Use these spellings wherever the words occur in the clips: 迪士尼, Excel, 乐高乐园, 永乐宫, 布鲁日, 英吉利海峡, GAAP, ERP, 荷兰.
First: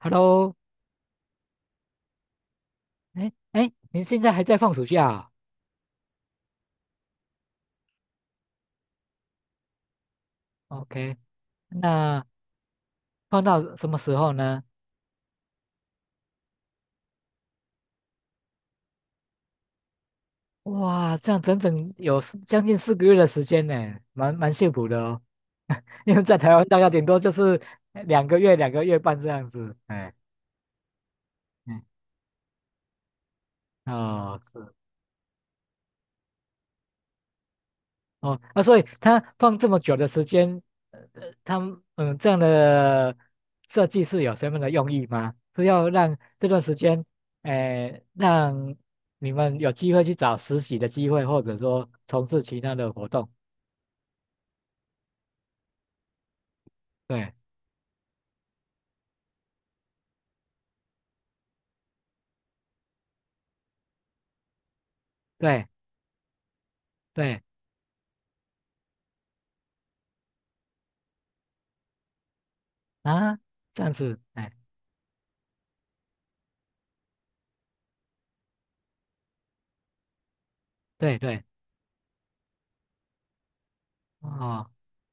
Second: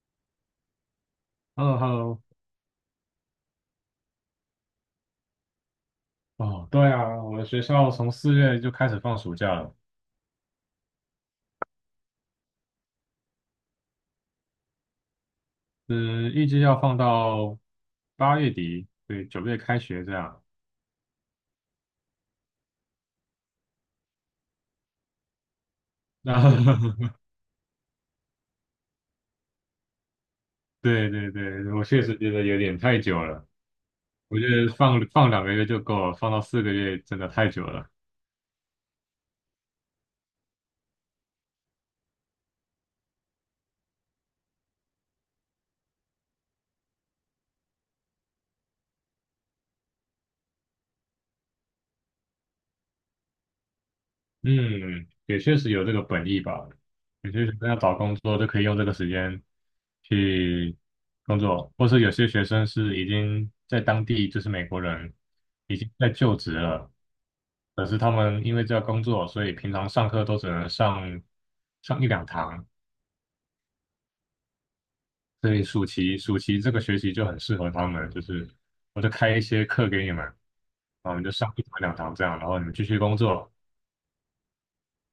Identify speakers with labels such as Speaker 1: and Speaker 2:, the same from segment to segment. Speaker 1: Hello,
Speaker 2: 嗯喽。
Speaker 1: 哎哎，您现在还在放暑假啊
Speaker 2: 哦，对啊，我们学校从四月就开始放暑假了，
Speaker 1: ？OK,那放到什么时候呢？
Speaker 2: 嗯，预计要放到八月底，对，九月开学这样。
Speaker 1: 哇，这样整整有四将近四个月的时间呢，蛮幸福的哦。因为在
Speaker 2: 那
Speaker 1: 台湾大概顶多 就是两个月、两个月半这样子。哎，
Speaker 2: 对对对，
Speaker 1: 嗯，
Speaker 2: 我确实觉得有点太久了，我
Speaker 1: 哦，
Speaker 2: 觉得
Speaker 1: 是。
Speaker 2: 放两个月就够了，放到四个月真的太久了。
Speaker 1: 哦，啊，所以他放这么久的时间，他们这样的设计是有什么样的用意吗？是要让这段时间，诶、让你们有机会去找实习的机会，或者说从事其他的活动。
Speaker 2: 嗯，也确实有这个本意吧。
Speaker 1: 对
Speaker 2: 有些学生要找工作就可以用这个时间去工作，或是有些学生是已经在当地，就是美国人
Speaker 1: 对
Speaker 2: 已经在就职了，
Speaker 1: 对
Speaker 2: 可是他们因为这个工作，所以平常上课都只能上一两堂，
Speaker 1: 啊，这样子，哎，
Speaker 2: 所以暑期这个学期就很适合他们，就是我就开一些课给你们，然后
Speaker 1: 对
Speaker 2: 你就
Speaker 1: 对
Speaker 2: 上一堂两堂这样，然后你们继续工作。
Speaker 1: 哦，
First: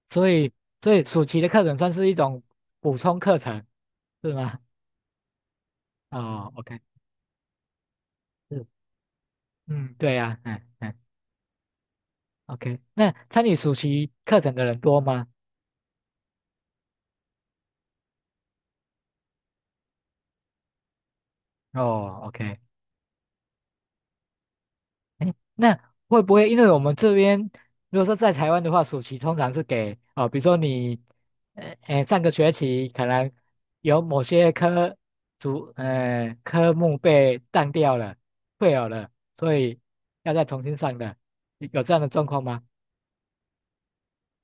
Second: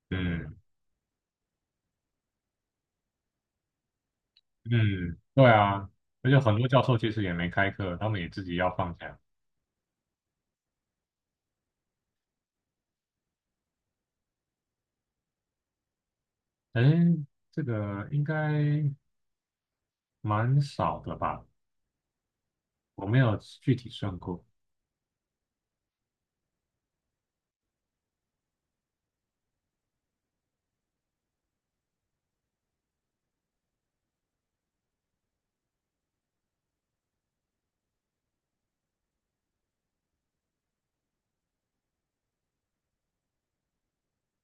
Speaker 1: 所以
Speaker 2: 嗯。
Speaker 1: 所以暑期的课程算是一种补充课程是吗？
Speaker 2: 嗯，对啊，而且
Speaker 1: 哦
Speaker 2: 很多
Speaker 1: ，OK,
Speaker 2: 教授其实也没开课，他们也自己
Speaker 1: 是，
Speaker 2: 要放假。
Speaker 1: 嗯，对呀、啊，哎哎。OK,那参与暑期课程的人多吗？
Speaker 2: 哎，这个应该蛮少的吧？
Speaker 1: 哦，OK,
Speaker 2: 我没有具体算过。
Speaker 1: 哎，那会不会因为我们这边如果说在台湾的话，暑期通常是给哦，比如说你，上个学期可能有某些科科目被当掉了、退有了，所以要再重新上的，有这样的状况吗？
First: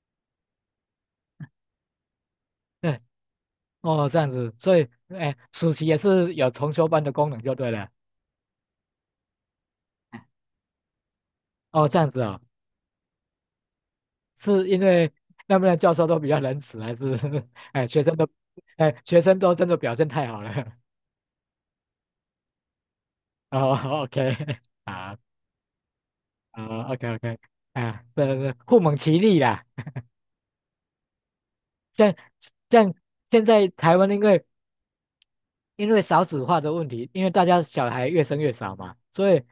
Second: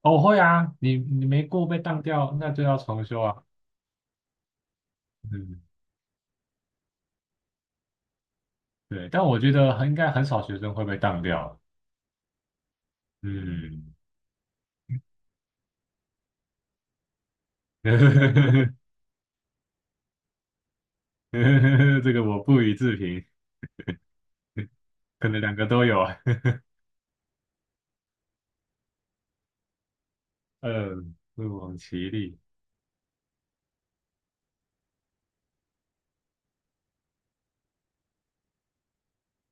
Speaker 2: 哦，会啊，你没过被当掉，那就要
Speaker 1: 对，
Speaker 2: 重修啊。
Speaker 1: 哦，这样子，所以哎，
Speaker 2: 嗯，
Speaker 1: 暑期也是有重修班的功能就对了。
Speaker 2: 对，但我觉得很应该很少学生会被当掉。
Speaker 1: 哦，这样子哦
Speaker 2: 嗯，
Speaker 1: 是因为那边的教授都比较仁慈，还是 哎学生都 哎学生都真的表现太好了？
Speaker 2: 这个我不予置评，
Speaker 1: 哦，OK 啊，
Speaker 2: 可能两个都有啊。
Speaker 1: 哦，OK OK 啊，对对对，互蒙其力啦。
Speaker 2: 嗯，不遑其
Speaker 1: 像
Speaker 2: 力。
Speaker 1: 像现在台湾因为少子化的问题，因为大家小孩越生越少嘛，所以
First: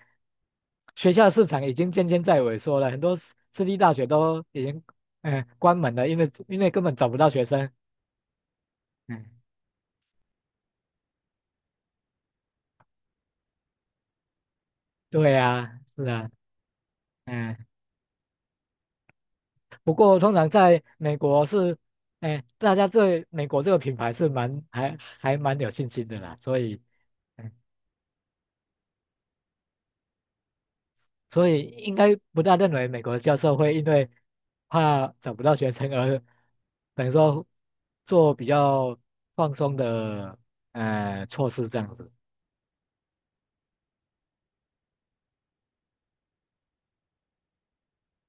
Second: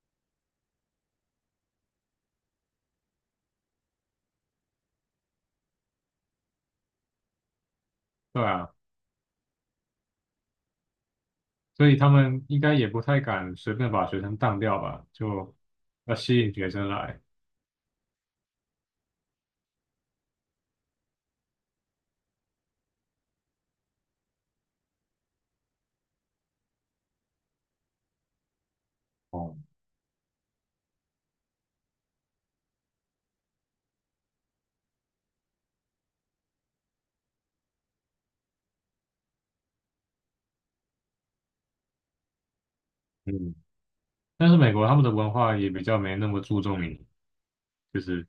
Speaker 1: 学校市场已经渐渐在萎缩了，很多私立大学都已经关门了，因为根本找不到学生。
Speaker 2: 对啊，
Speaker 1: 嗯，
Speaker 2: 所以他们应该也不太敢随便把学生当掉吧，
Speaker 1: 对
Speaker 2: 就
Speaker 1: 呀，是
Speaker 2: 要
Speaker 1: 啊。
Speaker 2: 吸引学生来。
Speaker 1: 嗯。不过通常在美国是，哎，大家对美国这个品牌是蛮还蛮有信心的啦，所以，嗯
Speaker 2: 哦，
Speaker 1: 所以应该不大认为美国的教授会因为怕找不到学生而等于说做比较放松的措施这样子。
Speaker 2: 嗯，但是美国他们的文化也比较没那么注重你，就是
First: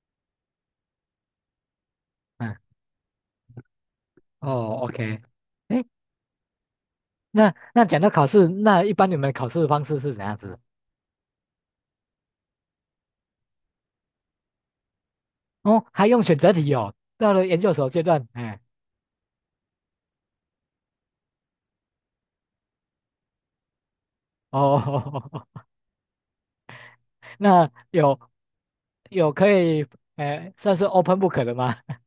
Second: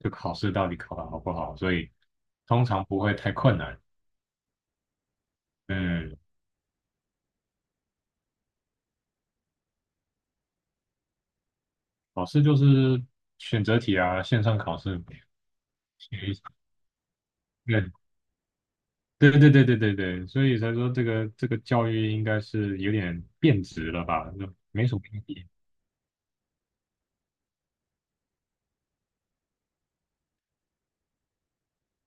Speaker 2: 就考试到底考得好不好，所以
Speaker 1: 嗯，
Speaker 2: 通常不会太困难。
Speaker 1: 哦，OK,哎，
Speaker 2: 嗯，
Speaker 1: 那讲到考试，那一般你们考试的方式是怎样子？
Speaker 2: 考试就是选择题啊，线上考试。
Speaker 1: 哦，还
Speaker 2: 写
Speaker 1: 用
Speaker 2: 一
Speaker 1: 选择题哦，到了研究所阶段，哎，
Speaker 2: 对对对对对对对，所以才说这个教育应该是有点变质了吧，就没什么意义。
Speaker 1: 哦，那有。有可以，哎，算是 open book 的吗？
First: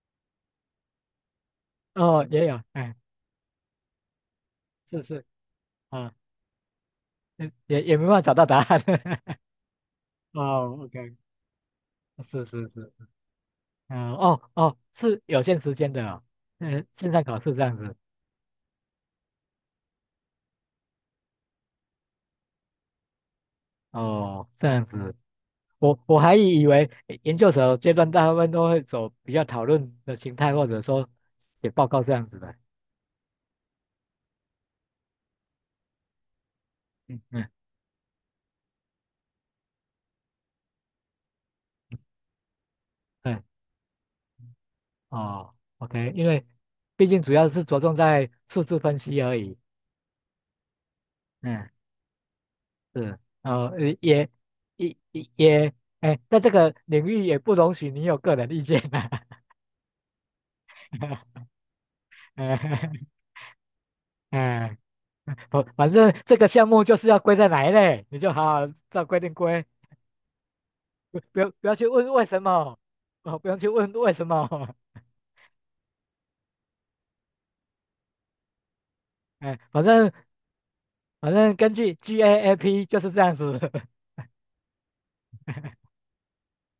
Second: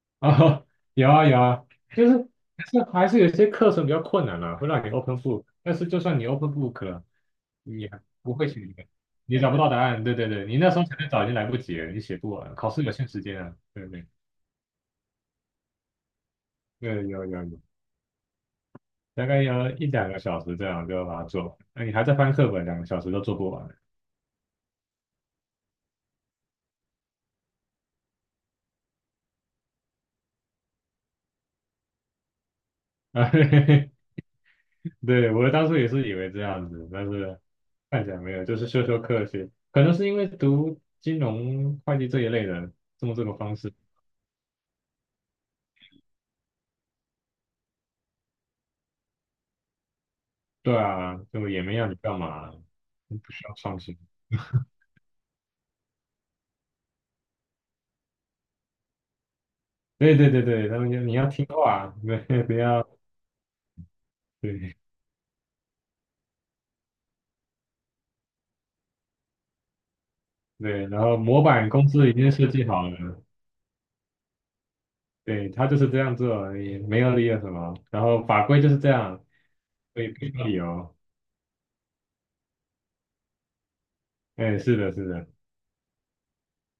Speaker 2: 啊，有啊有啊，就
Speaker 1: 哦，
Speaker 2: 是
Speaker 1: 也有，
Speaker 2: 还是
Speaker 1: 哎，
Speaker 2: 还是有些课程比较困难了、会让你
Speaker 1: 是
Speaker 2: open
Speaker 1: 是，
Speaker 2: book,但是就
Speaker 1: 啊，
Speaker 2: 算你 open book 了，
Speaker 1: 也也
Speaker 2: 你
Speaker 1: 也
Speaker 2: 还
Speaker 1: 没办法找
Speaker 2: 不
Speaker 1: 到
Speaker 2: 会
Speaker 1: 答
Speaker 2: 写，
Speaker 1: 案。
Speaker 2: 你找不到答案，对对对，你那时
Speaker 1: 哦
Speaker 2: 候前面
Speaker 1: ，OK,
Speaker 2: 找已经来不及了，你写不
Speaker 1: 是
Speaker 2: 完，
Speaker 1: 是
Speaker 2: 考试
Speaker 1: 是，
Speaker 2: 有限时间啊，对对
Speaker 1: 嗯，哦哦，是有限时间的哦，嗯，
Speaker 2: 对，
Speaker 1: 线上
Speaker 2: 有有
Speaker 1: 考
Speaker 2: 有，
Speaker 1: 试这样子，
Speaker 2: 大概要一两个小时这样就要把它做完，那你还在翻课本，两个小时都做不完
Speaker 1: 哦，这样子，我还以为研究所阶段大部分都会走比较讨论的形态，或者说写报告这样子的。
Speaker 2: 啊。对，我当初也是以为这样子，但
Speaker 1: 嗯
Speaker 2: 是
Speaker 1: 嗯，
Speaker 2: 看起来没有，就是修学，可能是因为读金融会计这一类的，这么这个
Speaker 1: 嗯，
Speaker 2: 方式。
Speaker 1: 哦，OK,因为毕竟主要是着重在数字分析而已。
Speaker 2: 对啊，就也
Speaker 1: 嗯。
Speaker 2: 没要你干嘛，不
Speaker 1: 是，
Speaker 2: 需要
Speaker 1: 呃，
Speaker 2: 创新。
Speaker 1: 也也哎，在这个领域也不容许你有个人意见啊。
Speaker 2: 对对对对，他们就你要 听话，对，不要
Speaker 1: 哎哎，
Speaker 2: 对
Speaker 1: 不，反正这个项目就是要归在哪一类，你就好好照规定归，
Speaker 2: 对，然后模
Speaker 1: 不
Speaker 2: 板
Speaker 1: 要去
Speaker 2: 公司
Speaker 1: 问
Speaker 2: 已
Speaker 1: 为
Speaker 2: 经
Speaker 1: 什
Speaker 2: 设计
Speaker 1: 么，
Speaker 2: 好了，
Speaker 1: 哦，不用去问为什么，
Speaker 2: 对，他就是这样做，也没有理由什么，然后法规就是这样，
Speaker 1: 哎，反
Speaker 2: 所以
Speaker 1: 正
Speaker 2: 不需要理由。
Speaker 1: 反正根据 GAAP 就是这样子。
Speaker 2: 哎，是的，是的，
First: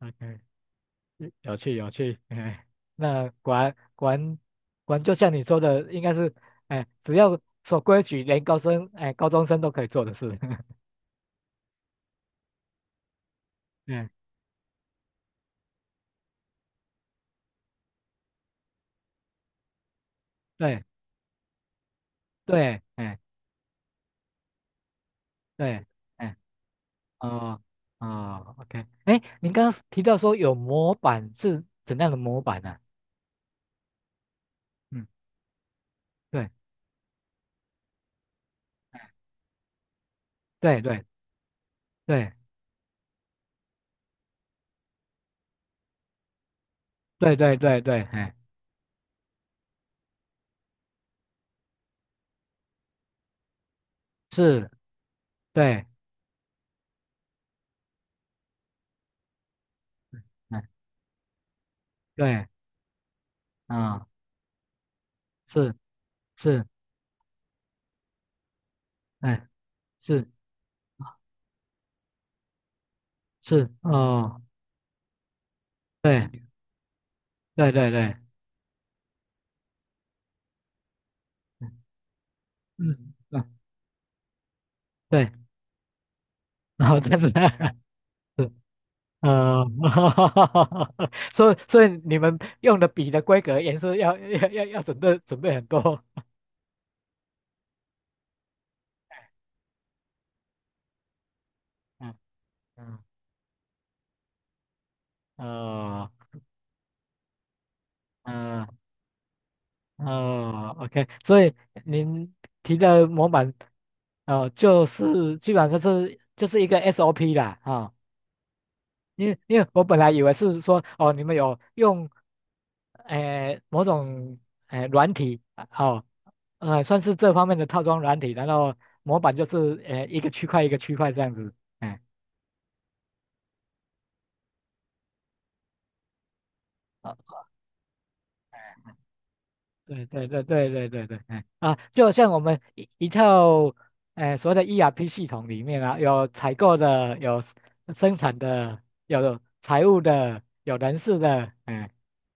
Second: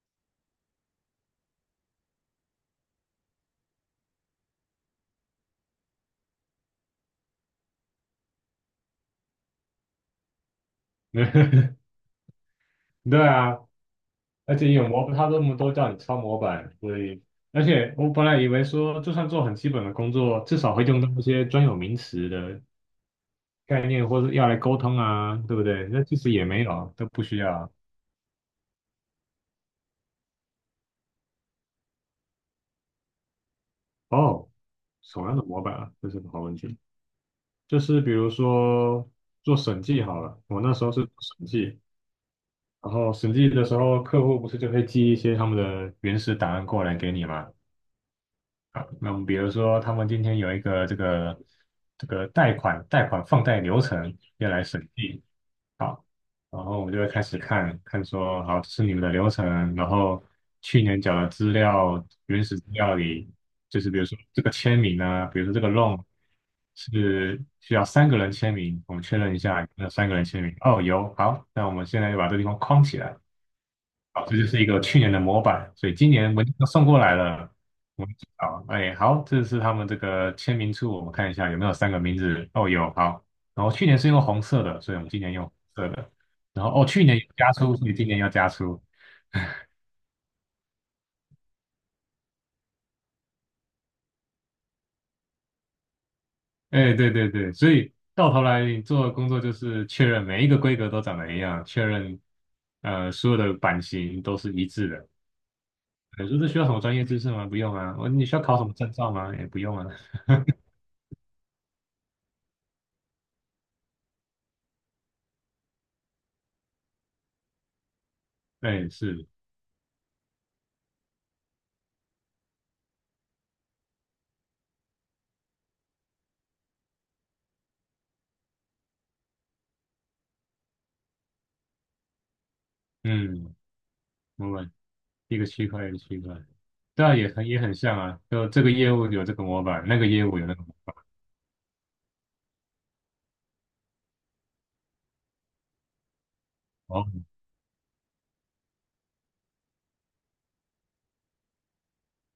Speaker 1: OK 有趣有趣，哎，那果然就像你说的，应该是，哎，只要守规矩，连哎高中生都可以做的事，
Speaker 2: 对啊，
Speaker 1: 嗯，
Speaker 2: 而且有模，他这么多叫你抄模板，所以而且我本来以为说，就算做很基本的工作，至少
Speaker 1: 对
Speaker 2: 会用到一些专有名词的
Speaker 1: 对，哎
Speaker 2: 概念，或者要来沟通啊，对不
Speaker 1: 对，
Speaker 2: 对？那其实
Speaker 1: 哎
Speaker 2: 也没有，都不需
Speaker 1: 哦
Speaker 2: 要。
Speaker 1: 哦，OK,哎，您刚刚提到说有模板是怎样的模板呢、
Speaker 2: 哦，
Speaker 1: 嗯，
Speaker 2: 什么样的模板啊？这是个好问
Speaker 1: 对
Speaker 2: 题。就是比如说做审计好了，我那
Speaker 1: 对
Speaker 2: 时候是
Speaker 1: 对
Speaker 2: 做审计，
Speaker 1: 对
Speaker 2: 然后审计的时候，客户不是就会寄一些他们的原始档案过来给你
Speaker 1: 对
Speaker 2: 吗？
Speaker 1: 对对对，哎
Speaker 2: 好，那我们比如说，他们今天有一个这个贷款放贷流程要来
Speaker 1: 是，
Speaker 2: 审计，
Speaker 1: 对，
Speaker 2: 好，然后我们就会开始看看说，好，这是你们的流程，然后
Speaker 1: 哎
Speaker 2: 去年缴的资料原
Speaker 1: 对，
Speaker 2: 始资料里，就是比如
Speaker 1: 啊、
Speaker 2: 说这个签名呢，比如说这个
Speaker 1: 是
Speaker 2: loan
Speaker 1: 是，
Speaker 2: 是需要三个人签名，我们确认一
Speaker 1: 哎
Speaker 2: 下有没有三个人
Speaker 1: 是
Speaker 2: 签名，哦，有，好，那我们现在就把这地方框起来。
Speaker 1: 是
Speaker 2: 好，这
Speaker 1: 哦，
Speaker 2: 就是一个去年的模板，所以今年
Speaker 1: 对
Speaker 2: 文件都送过来了，
Speaker 1: 对对
Speaker 2: 我们
Speaker 1: 对。
Speaker 2: 好，哎，好，这是他们这个签名处，我们看一下有没有三个名字，哦，有，
Speaker 1: 嗯，
Speaker 2: 好，
Speaker 1: 啊，
Speaker 2: 然后去年是用红色的，所以我们今
Speaker 1: 对，
Speaker 2: 年用红色的，然后哦，
Speaker 1: 然后
Speaker 2: 去
Speaker 1: 在
Speaker 2: 年有
Speaker 1: 那
Speaker 2: 加
Speaker 1: 儿，
Speaker 2: 粗，所以今年要加
Speaker 1: 是
Speaker 2: 粗，
Speaker 1: 呃，所以你们用的笔的规格也是要准备很多，
Speaker 2: 哎，对对对，所以到头来你做的工作就是确认每一个规格都长得一样，确
Speaker 1: 嗯
Speaker 2: 认
Speaker 1: 嗯
Speaker 2: 所有的版型都是一致的。
Speaker 1: 呃
Speaker 2: 你说这需要什么专业知识吗？不用啊，哦你需要考什么
Speaker 1: 嗯
Speaker 2: 证照吗？也不用啊，
Speaker 1: ，OK,所以您提的模板，呃，就是基本上就是一个 SOP 啦，啊、
Speaker 2: 对，是，
Speaker 1: 因为我本来以为是说哦，你们有用某种软体啊哦，算是这方面的套装软体，然后模板就是一个区块一个区块这样子，哎，
Speaker 2: 嗯，没问题。一个区块一个区块，对啊，
Speaker 1: 啊，
Speaker 2: 也很也很像啊，就这个业务有这个模板，那
Speaker 1: 对
Speaker 2: 个业
Speaker 1: 对
Speaker 2: 务
Speaker 1: 对
Speaker 2: 有那个
Speaker 1: 对
Speaker 2: 模
Speaker 1: 对对对，哎啊，就像我们一套所谓的 ERP 系统里面啊，有采
Speaker 2: 板。
Speaker 1: 购
Speaker 2: 哦，
Speaker 1: 的，有生产的，有财务的，有人事的，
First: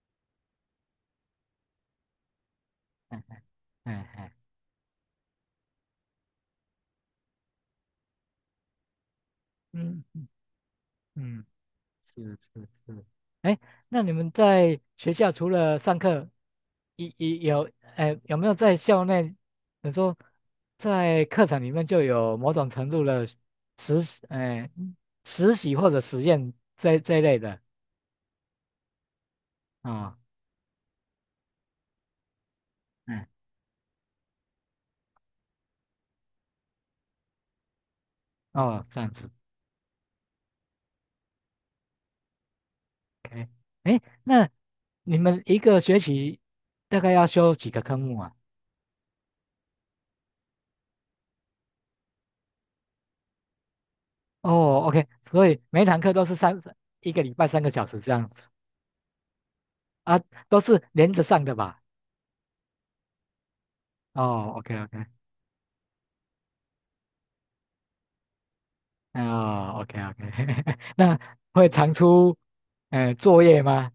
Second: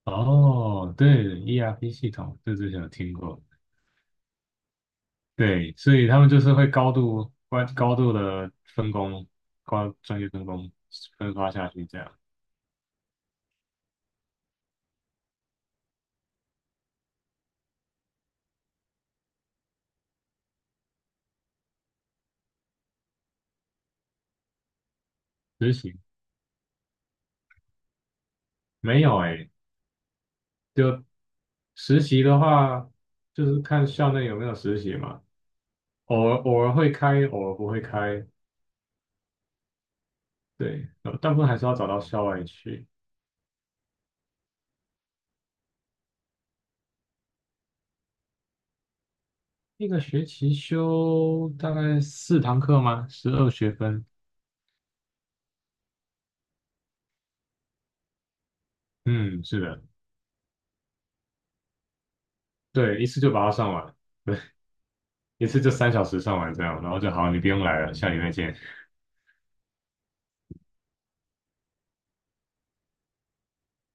Speaker 2: 哦，对，ERP 系统，这之前有听
Speaker 1: 哎
Speaker 2: 过。
Speaker 1: 哎，
Speaker 2: 对，所以他们就是会高度的分工，高专
Speaker 1: 嗯
Speaker 2: 业分工分
Speaker 1: 嗯。
Speaker 2: 发下去这样。
Speaker 1: 是是是，哎，那你们在学校除了上课，一一有，哎，有没有在校内，你说在课程里面就有某种程度的实习哎，实
Speaker 2: 实
Speaker 1: 习或
Speaker 2: 习
Speaker 1: 者实验这一类的
Speaker 2: 没有哎、
Speaker 1: 啊，
Speaker 2: 就实习的话，
Speaker 1: 嗯，
Speaker 2: 就是看校内有没有实习嘛，偶尔会开，偶尔不会开。
Speaker 1: 哦，这样子
Speaker 2: 对，大部分还是要找到校外去。
Speaker 1: ，OK,哎，那你们一个学期大概要修几个科目啊？
Speaker 2: 一个学期修大概四堂课吗？十二学分。
Speaker 1: 哦，OK,所以每一堂课都是一个礼拜三个小时这样子
Speaker 2: 嗯，是的，
Speaker 1: 啊，都是连着上的吧？
Speaker 2: 对，一次就把它上完，
Speaker 1: 哦，OK OK,
Speaker 2: 一次就三小时上完这样，然后就好，你不用来了，下礼拜见。
Speaker 1: 哦，OK OK,那会常出，作业吗？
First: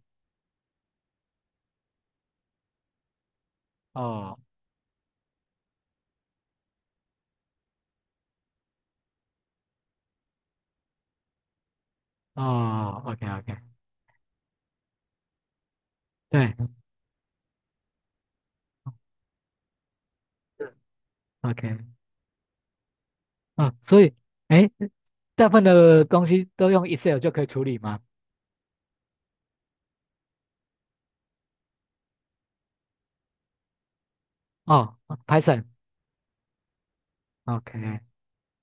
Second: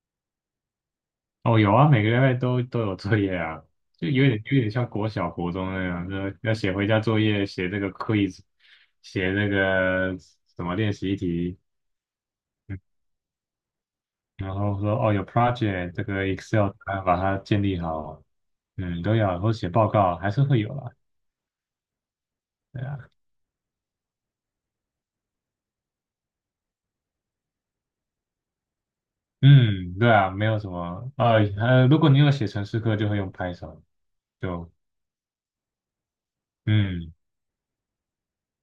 Speaker 2: 哦，有啊，每个礼拜都有作业啊，就有
Speaker 1: 哦
Speaker 2: 点有点像国小、国中那样，就要写回家作业，写这个 quiz,写那个什么练习题，嗯
Speaker 1: 哦，OK OK,
Speaker 2: 然后说哦有 project 这个 Excel
Speaker 1: 对
Speaker 2: 档案把它建立好，嗯，都要，然后写报告还是会有
Speaker 1: 是
Speaker 2: 啦。
Speaker 1: ，OK,
Speaker 2: 对啊
Speaker 1: 哦，所以，哎，大部分的东西都用 Excel 就可以处理吗？
Speaker 2: 嗯，对啊，没有什么啊，如果你有写程式课，就会用 Python,就
Speaker 1: 哦Python，OK，
Speaker 2: 嗯，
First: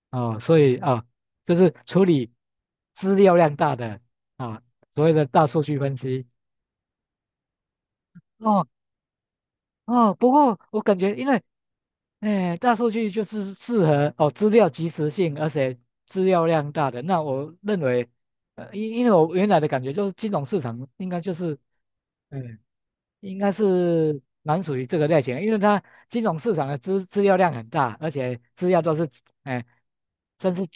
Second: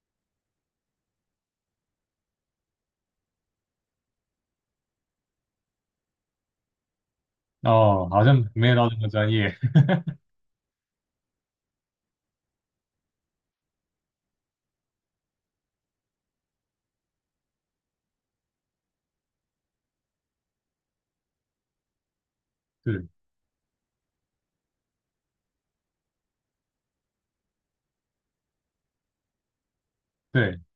Speaker 1: 哦，所以哦，就是处理资料量大的啊，所谓的大数据分析。
Speaker 2: 哦，好像
Speaker 1: 哦
Speaker 2: 没有到那么专业，
Speaker 1: 哦，不过我感觉因为哎，大数据就是适合哦，资料及时性，而且资料量大的。那我认为，呃，因为我原来的感觉就是金融市场应该就是，嗯，
Speaker 2: 对
Speaker 1: 应该是蛮属于这个类型的，因为它金融市场的资料量很大，而且资料都是，哎，算
Speaker 2: 对，
Speaker 1: 是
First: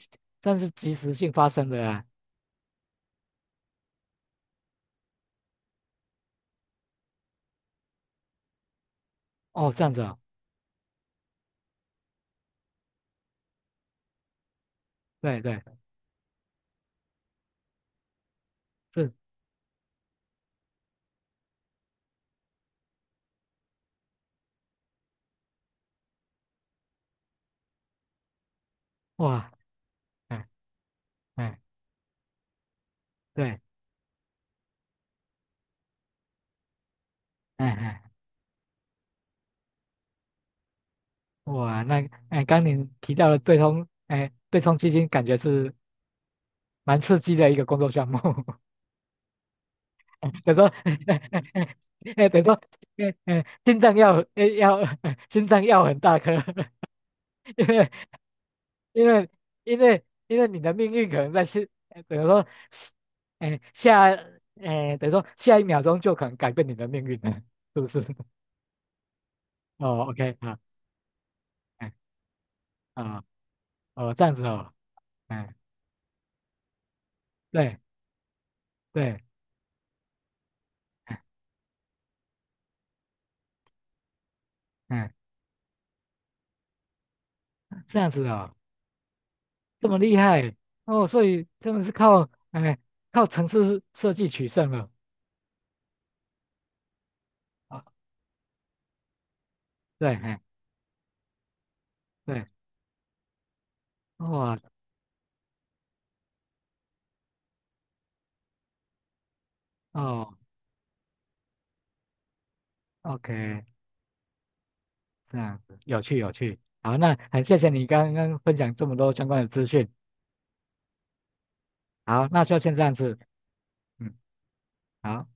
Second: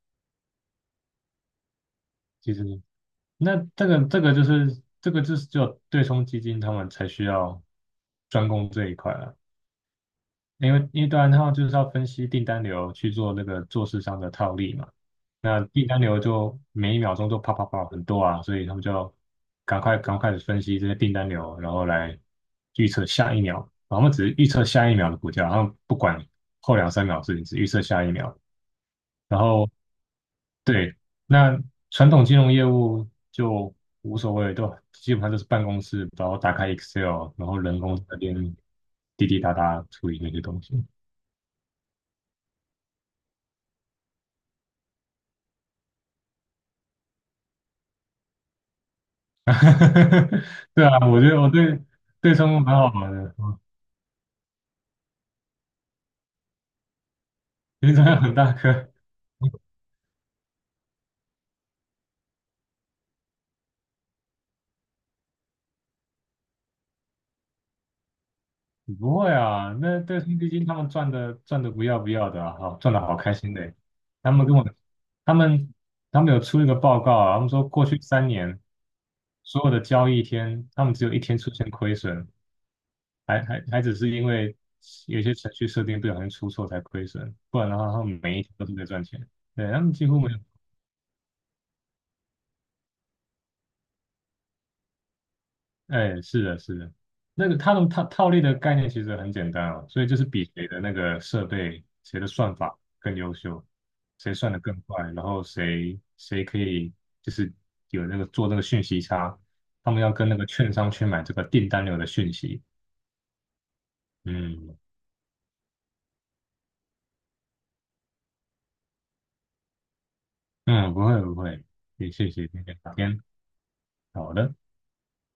Speaker 1: 算是及时性发生的啊。
Speaker 2: 其实那这个就是这个就是就对冲基金他们才需要专攻这一块了，
Speaker 1: 哦，这样子哦，
Speaker 2: 因为因为当然他们就是要分析订单流去做那个做市商的套利嘛。
Speaker 1: 对
Speaker 2: 那
Speaker 1: 对，
Speaker 2: 订单流就每一秒钟都啪啪啪很多啊，所以他们就
Speaker 1: 是
Speaker 2: 要赶快的分析这些订单流，然后来预测下一秒。然后他们只是预测下一秒的股价，然后不管后两三秒的事情，只预测下一秒。然
Speaker 1: 哇，
Speaker 2: 后
Speaker 1: 哎
Speaker 2: 对，
Speaker 1: 哎
Speaker 2: 那传统金融业务
Speaker 1: 对，
Speaker 2: 就无所谓，都基本上都是办公室，然后打开 Excel,然后
Speaker 1: 哎
Speaker 2: 人工
Speaker 1: 哎
Speaker 2: 在那边滴滴答答处理那些东西。
Speaker 1: 哇，那哎刚你提到的对冲，哎对冲基金，感觉是。蛮刺激的一个工作项目。等于说，
Speaker 2: 对啊，我觉得我对
Speaker 1: 哎，
Speaker 2: 对
Speaker 1: 等于
Speaker 2: 中
Speaker 1: 说，
Speaker 2: 文蛮好玩
Speaker 1: 哎
Speaker 2: 的，
Speaker 1: 哎，
Speaker 2: 嗯，
Speaker 1: 心脏要哎要 心脏要很大颗，因为
Speaker 2: 因为中文很大颗。
Speaker 1: 因为因为你的命运可能在是，等于说，哎下哎等于说下一秒钟就可能改变你的命运了，是不是？
Speaker 2: 不会啊，那
Speaker 1: 哦
Speaker 2: 对
Speaker 1: ，OK
Speaker 2: 冲基
Speaker 1: 啊，
Speaker 2: 金他们赚的不
Speaker 1: 哎
Speaker 2: 要不要的啊，好赚的好
Speaker 1: 啊
Speaker 2: 开心的。
Speaker 1: 哦这
Speaker 2: 他
Speaker 1: 样子
Speaker 2: 们跟我，
Speaker 1: 哦，
Speaker 2: 他
Speaker 1: 哎
Speaker 2: 们他们有出一个报告啊，他们说
Speaker 1: 对
Speaker 2: 过去三年
Speaker 1: 对，
Speaker 2: 所有的交易天，他们只有一
Speaker 1: 哎
Speaker 2: 天出现亏损，还只是因为
Speaker 1: 哎
Speaker 2: 有些程序设定不小心出错才亏损，不然的话
Speaker 1: 这
Speaker 2: 他
Speaker 1: 样
Speaker 2: 们
Speaker 1: 子
Speaker 2: 每一
Speaker 1: 哦。
Speaker 2: 天都是在赚钱。对，他
Speaker 1: 这
Speaker 2: 们
Speaker 1: 么
Speaker 2: 几
Speaker 1: 厉
Speaker 2: 乎没有。
Speaker 1: 害哦，所以他们是靠哎靠城市设计取胜了
Speaker 2: 哎，是的，是的，那个他
Speaker 1: 啊，
Speaker 2: 们套利的概念其实很简单啊，所以
Speaker 1: 对，
Speaker 2: 就是
Speaker 1: 哎
Speaker 2: 比谁的那个设备、谁的
Speaker 1: 对，
Speaker 2: 算法更优秀，谁算
Speaker 1: 哇
Speaker 2: 得更快，然后谁可以就是有那个做那个讯息差，他们要跟
Speaker 1: 哦
Speaker 2: 那个券商去买这个订单流的讯息。
Speaker 1: ，OK,
Speaker 2: 嗯
Speaker 1: 这样子有趣有趣，好，那很谢谢你刚刚分享这么多相关的资讯，
Speaker 2: 嗯，不会不会，也
Speaker 1: 好，
Speaker 2: 谢
Speaker 1: 那
Speaker 2: 谢
Speaker 1: 就
Speaker 2: 今天的
Speaker 1: 先这样
Speaker 2: 聊
Speaker 1: 子，
Speaker 2: 天，
Speaker 1: 嗯，
Speaker 2: 好的。
Speaker 1: 好。